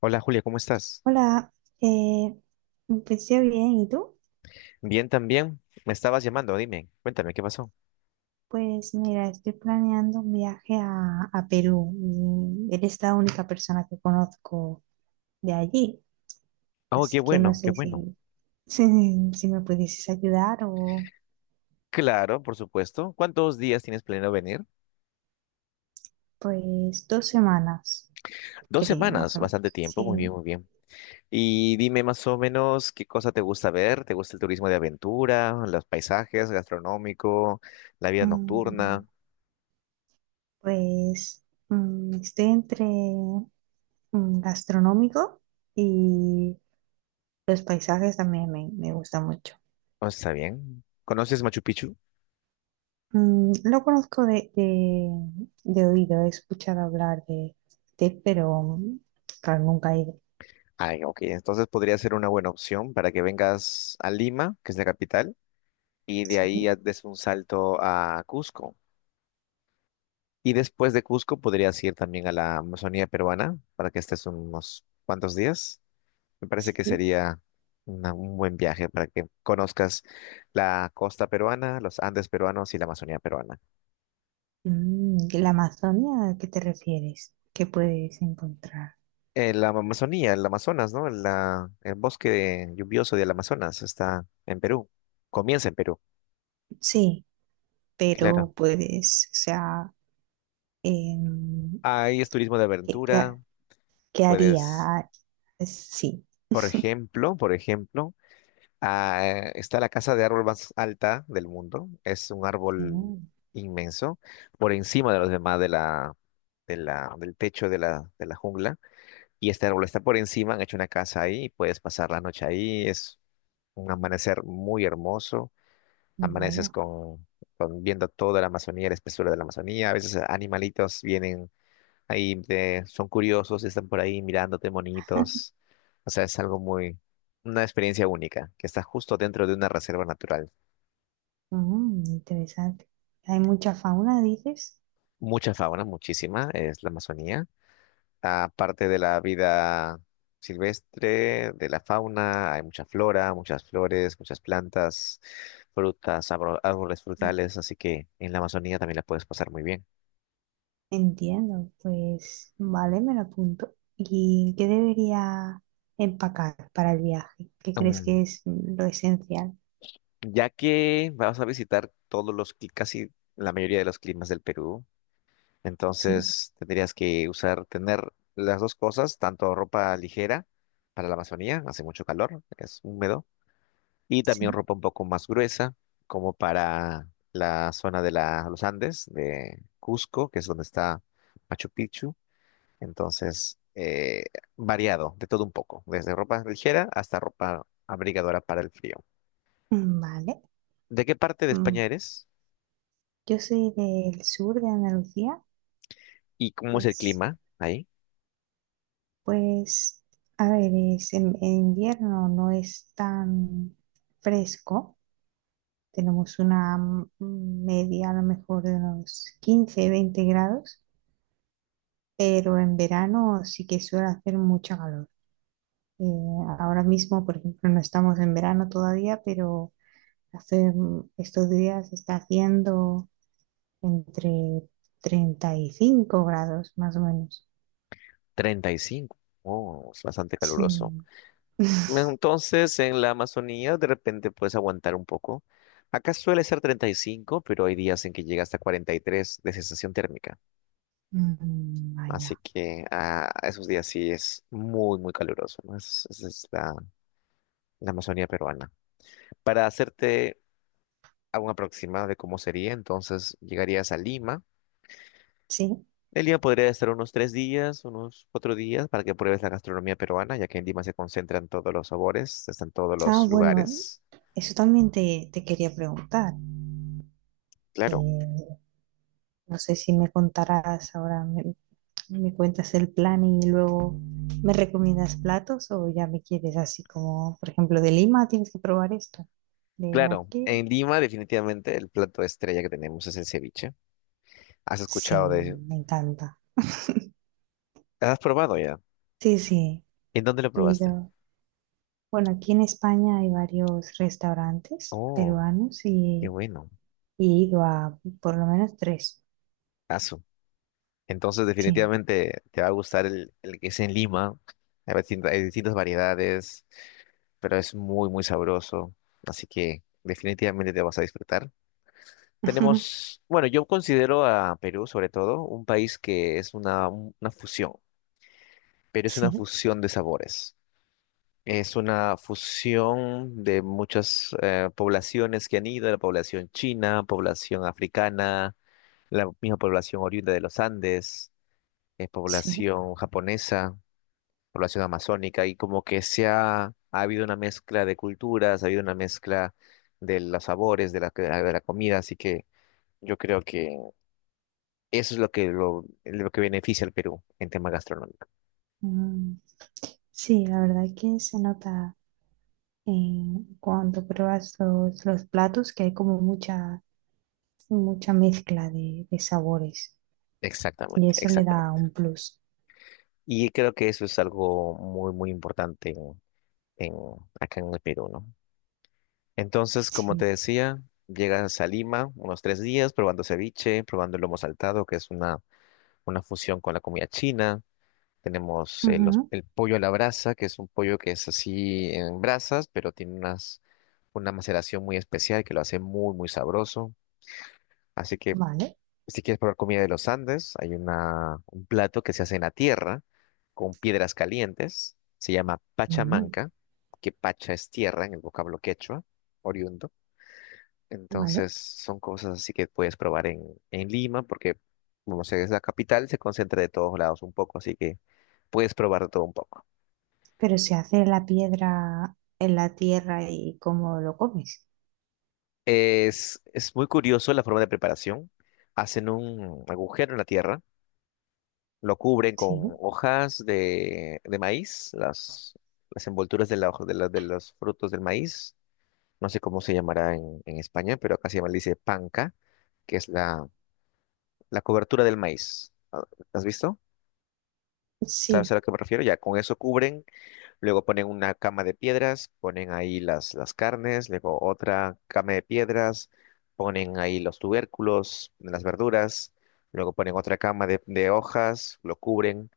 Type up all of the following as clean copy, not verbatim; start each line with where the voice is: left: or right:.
left: Hola Julia, ¿cómo estás?
right: Hola, eh, empecé bien, ¿y tú?
left: Bien también. Me estabas llamando, dime, cuéntame, ¿qué pasó?
right: Pues mira, estoy planeando un viaje a Perú. Y eres la única persona que conozco de allí,
left: Oh, qué
right: así que no
left: bueno, qué
right: sé
left: bueno.
right: si, si me pudieses ayudar o
left: Claro, por supuesto. ¿Cuántos días tienes planeado venir?
right: pues 2 semanas,
left: Dos
right: creo, más
left: semanas,
right: o
left: bastante
right: menos.
left: tiempo, muy
right: Sí.
left: bien, muy bien. Y dime más o menos qué cosa te gusta ver, ¿te gusta el turismo de aventura, los paisajes, gastronómico, la vida
right: Mm,
left: nocturna?
right: pues, estoy entre gastronómico y los paisajes también me gustan mucho.
left: Oh, está bien. ¿Conoces Machu Picchu?
right: Lo conozco de oído, he escuchado hablar de pero, claro, nunca he ido.
left: Ay, ok, entonces podría ser una buena opción para que vengas a Lima, que es la capital, y de
right: Sí,
left: ahí ya des un salto a Cusco. Y después de Cusco podrías ir también a la Amazonía peruana para que estés unos cuantos días. Me parece que
right: sí.
left: sería un buen viaje para que conozcas la costa peruana, los Andes peruanos y la Amazonía peruana.
right: ¿La Amazonia a qué te refieres? ¿Qué puedes encontrar?
left: La Amazonía, el Amazonas, ¿no? El bosque lluvioso del Amazonas está en Perú. Comienza en Perú,
right: Sí,
left: claro.
right: pero puedes, o sea, em,
left: Ahí es turismo de
right: ¿qué, qué
left: aventura.
right: ha- qué
left: Puedes,
right: haría? Sí.
left: por ejemplo, está la casa de árbol más alta del mundo. Es un árbol
right: Mm,
left: inmenso, por encima de los demás del techo de la jungla. Y este árbol está por encima, han hecho una casa ahí, y puedes pasar la noche ahí. Es un amanecer muy hermoso. Amaneces
right: Vaya.
left: con viendo toda la Amazonía, la espesura de la Amazonía. A veces animalitos vienen ahí, son curiosos, están por ahí mirándote bonitos. O sea, es algo una experiencia única, que está justo dentro de una reserva natural.
right: Interesante. ¿Hay mucha fauna, dices?
left: Mucha fauna, muchísima, es la Amazonía. Aparte de la vida silvestre, de la fauna, hay mucha flora, muchas flores, muchas plantas, frutas, árboles frutales, así que en la Amazonía también la puedes pasar muy bien.
right: Entiendo, pues vale, me lo apunto. ¿Y qué debería empacar para el viaje? ¿Qué crees
left: Mm,
right: que es lo esencial?
left: Ya que vas a visitar todos casi la mayoría de los climas del Perú.
right: Sí,
left: Entonces tendrías que usar, tener las dos cosas, tanto ropa ligera para la Amazonía, hace mucho calor, es húmedo, y también
right: sí.
left: ropa un poco más gruesa, como para la zona de los Andes, de Cusco, que es donde está Machu Picchu. Entonces, variado, de todo un poco, desde ropa ligera hasta ropa abrigadora para el frío.
right: Vale.
left: ¿De qué parte de
right: Mm,
left: España eres?
right: Yo soy del sur de Andalucía.
left: ¿Y cómo es el
right: as-
left: clima ahí?
right: pues, a ver, es en invierno no es tan fresco. Tenemos una, media a lo mejor de unos 15-20 grados, pero en verano sí que suele hacer mucho calor. Eh, Ahora mismo, por ejemplo, no estamos en verano todavía, pero estos días está haciendo entre 35 grados, más o menos.
left: 35. Oh, es bastante caluroso.
right: Sí.
left: Entonces, en la Amazonía de repente puedes aguantar un poco. Acá suele ser 35, pero hay días en que llega hasta 43 de sensación térmica. Así
right: Vaya.
left: que esos días sí es muy, muy caluroso, ¿no? Es la Amazonía peruana. Para hacerte algún aproximado de cómo sería, entonces llegarías a Lima.
right: Sí.
left: En Lima podría estar unos 3 días, unos 4 días, para que pruebes la gastronomía peruana, ya que en Lima se concentran todos los sabores, están todos
right: Ah,
left: los
right: bueno,
left: lugares.
right: eso también te quería preguntar.
left: Claro.
right: Que no sé si me contarás ahora, me cuentas el plan y luego me recomiendas platos o ya me quieres así como, por ejemplo, de Lima, tienes que probar esto. De
left: Claro,
right: aquí.
left: en Lima definitivamente el plato estrella que tenemos es el ceviche. ¿Has
right: Sí,
left: escuchado de?
right: me encanta.
left: ¿Has probado ya?
right: Sí, sí,
left: ¿En dónde lo
right: he
left: probaste?
right: ido. Bueno, aquí en España hay varios restaurantes
left: Oh,
right: peruanos
left: qué
right: y
left: bueno.
right: y he ido a por lo menos tres.
left: Asu. Entonces
right: Sí,
left: definitivamente te va a gustar el que es en Lima. Hay distintas variedades, pero es muy, muy sabroso. Así que definitivamente te vas a disfrutar. Tenemos, bueno, yo considero a Perú sobre todo un país que es una fusión, pero es una
right: sí,
left: fusión de sabores. Es una fusión de muchas poblaciones que han ido, la población china, población africana, la misma población oriunda de los Andes,
right: sí.
left: población japonesa, población amazónica, y como que se ha habido una mezcla de culturas, ha habido una mezcla de los sabores, de la comida, así que yo creo que eso es lo que beneficia al Perú en tema gastronómico.
right: Mm, Sí, la verdad que se nota en cuando pruebas los platos que hay como mucha, mucha mezcla de sabores y
left: Exactamente,
right: eso le da
left: exactamente.
right: un plus.
left: Y creo que eso es algo muy, muy importante en, acá en el Perú, ¿no? Entonces, como te
right: Sí.
left: decía, llegas a Lima unos 3 días probando ceviche, probando el lomo saltado, que es una fusión con la comida china. Tenemos
right: Ujú.
left: el pollo a la brasa, que es un pollo que es así en brasas, pero tiene una maceración muy especial que lo hace muy, muy sabroso. Así que
right: Vale.
left: si quieres probar comida de los Andes, hay un plato que se hace en la tierra con piedras calientes. Se llama
right: Ujú,
left: pachamanca, que pacha es tierra en el vocablo quechua, oriundo.
right: vale.
left: Entonces son cosas así que puedes probar en Lima, porque como sé, es la capital, se concentra de todos lados un poco, así que puedes probar de todo un poco.
right: Pero se hace la piedra en la tierra y cómo lo comes.
left: Es muy curioso la forma de preparación. Hacen un agujero en la tierra. Lo cubren
right: Sí,
left: con hojas de maíz, las envolturas de, la hoja- de, la- de los frutos del maíz. No sé cómo se llamará en España, pero acá se llama, le dice panca, que es la cobertura del maíz. Ah, ¿has visto? ¿Sabes a
right: sí,
left: lo que me refiero? Ya con eso cubren, luego ponen una cama de piedras, ponen ahí las carnes, luego otra cama de piedras, ponen ahí los tubérculos, las verduras, luego ponen otra cama de hojas, lo cubren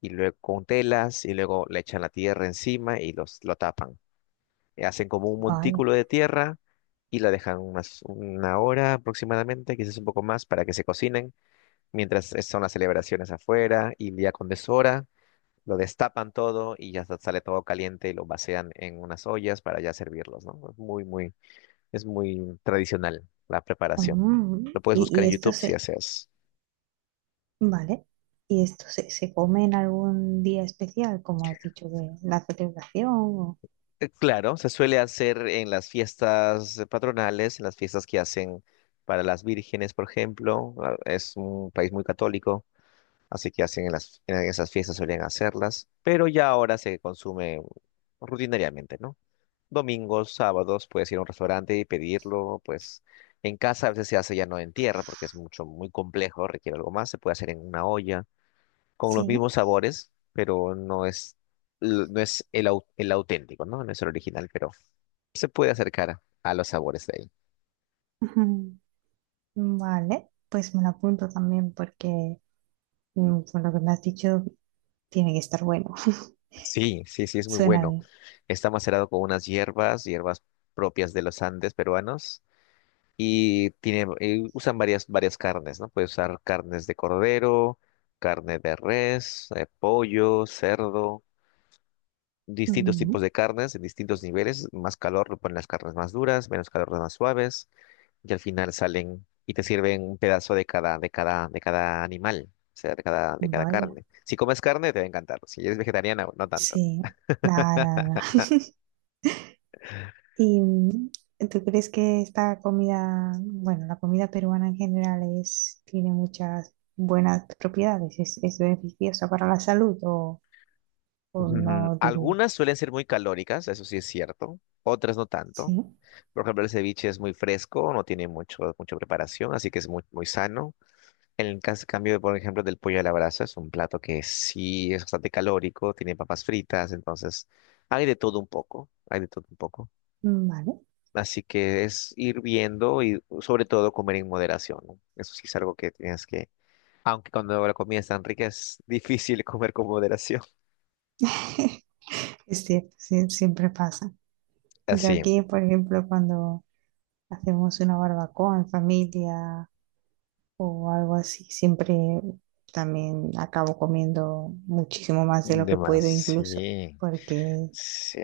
left: y luego con telas y luego le echan la tierra encima y los lo tapan. Hacen como un
right: vaya.
left: montículo de tierra y la dejan unas, una hora aproximadamente, quizás un poco más, para que se cocinen, mientras son las celebraciones afuera y ya con deshora lo destapan todo y ya sale todo caliente y lo vacían en unas ollas para ya servirlos, ¿no? Es Es muy tradicional la preparación.
right: Mm,
left: Lo puedes
right: Y,
left: buscar
right: y
left: en YouTube si deseas.
right: vale, y esto se come en algún día especial, como has dicho, que la celebración
left: Claro, se suele hacer en las fiestas patronales, en las fiestas que hacen para las vírgenes, por ejemplo. Ah, es un país muy católico, así que hacen en esas fiestas suelen hacerlas, pero ya ahora se consume rutinariamente, ¿no? Domingos, sábados, puedes ir a un restaurante y pedirlo, pues en casa a veces se hace ya no en tierra porque es mucho, muy complejo, requiere algo más, se puede hacer en una olla, con los
right: sí.
left: mismos sabores, pero no es, no es el auténtico, ¿no? No es el original, pero se puede acercar a los sabores de ahí.
right: Ujú. Vale, pues me lo apunto también porque, con lo que me has dicho tiene que estar bueno.
left: Sí, sí, sí, es muy
right: Suena
left: bueno.
right: bien.
left: Está macerado con unas hierbas propias de los Andes peruanos, y tiene, y usan varias carnes, ¿no? Puedes usar carnes de cordero, carne de res, pollo, cerdo, distintos tipos
right: Mm,
left: de carnes en distintos niveles. Más calor lo ponen las carnes más duras, menos calor las más suaves. Y al final salen y te sirven un pedazo de cada animal, o sea, de cada
right: Vaya,
left: carne. Si comes carne, te va a encantar. Si eres vegetariana, no tanto.
right: sí. Nada, nada, nada. ¿Y, tú crees que esta comida, bueno, la comida peruana en general es, tiene muchas buenas propiedades? ¿Es beneficiosa para la salud o no diría?
left: Algunas suelen ser muy calóricas, eso sí es cierto, otras no
right: Sí.
left: tanto. Por ejemplo, el ceviche es muy fresco, no tiene mucho, mucha preparación, así que es muy, muy sano. En el caso, cambio, por ejemplo, del pollo a la brasa, es un plato que sí es bastante calórico, tiene papas fritas, entonces hay de todo un poco, hay de todo un poco.
right: Vale.
left: Así que es ir viendo y sobre todo comer en moderación, ¿no? Eso sí es algo que tienes que, aunque cuando la comida es tan rica es difícil comer con moderación.
right: Es cierto, sí, siempre pasa. Yo
left: Así,
right: aquí, por ejemplo, cuando hacemos una barbacoa en familia o algo así, siempre también acabo comiendo muchísimo más de lo
left: de
right: que
left: más,
right: puedo incluso,
left: sí,
right: porque
left: sí,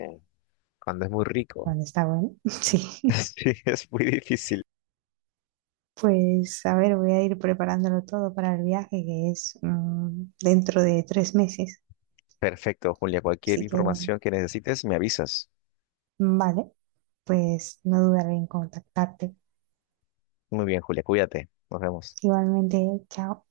left: cuando es muy rico,
right: cuando está bueno, sí.
left: sí, es muy difícil.
right: Pues a ver, voy a ir preparándolo todo para el viaje que es, dentro de 3 meses.
left: Perfecto, Julia, cualquier
right: Así que,
left: información que necesites me avisas.
right: vale, pues no dudaré en contactarte.
left: Muy bien, Julia, cuídate, nos vemos.
right: Igualmente, chao.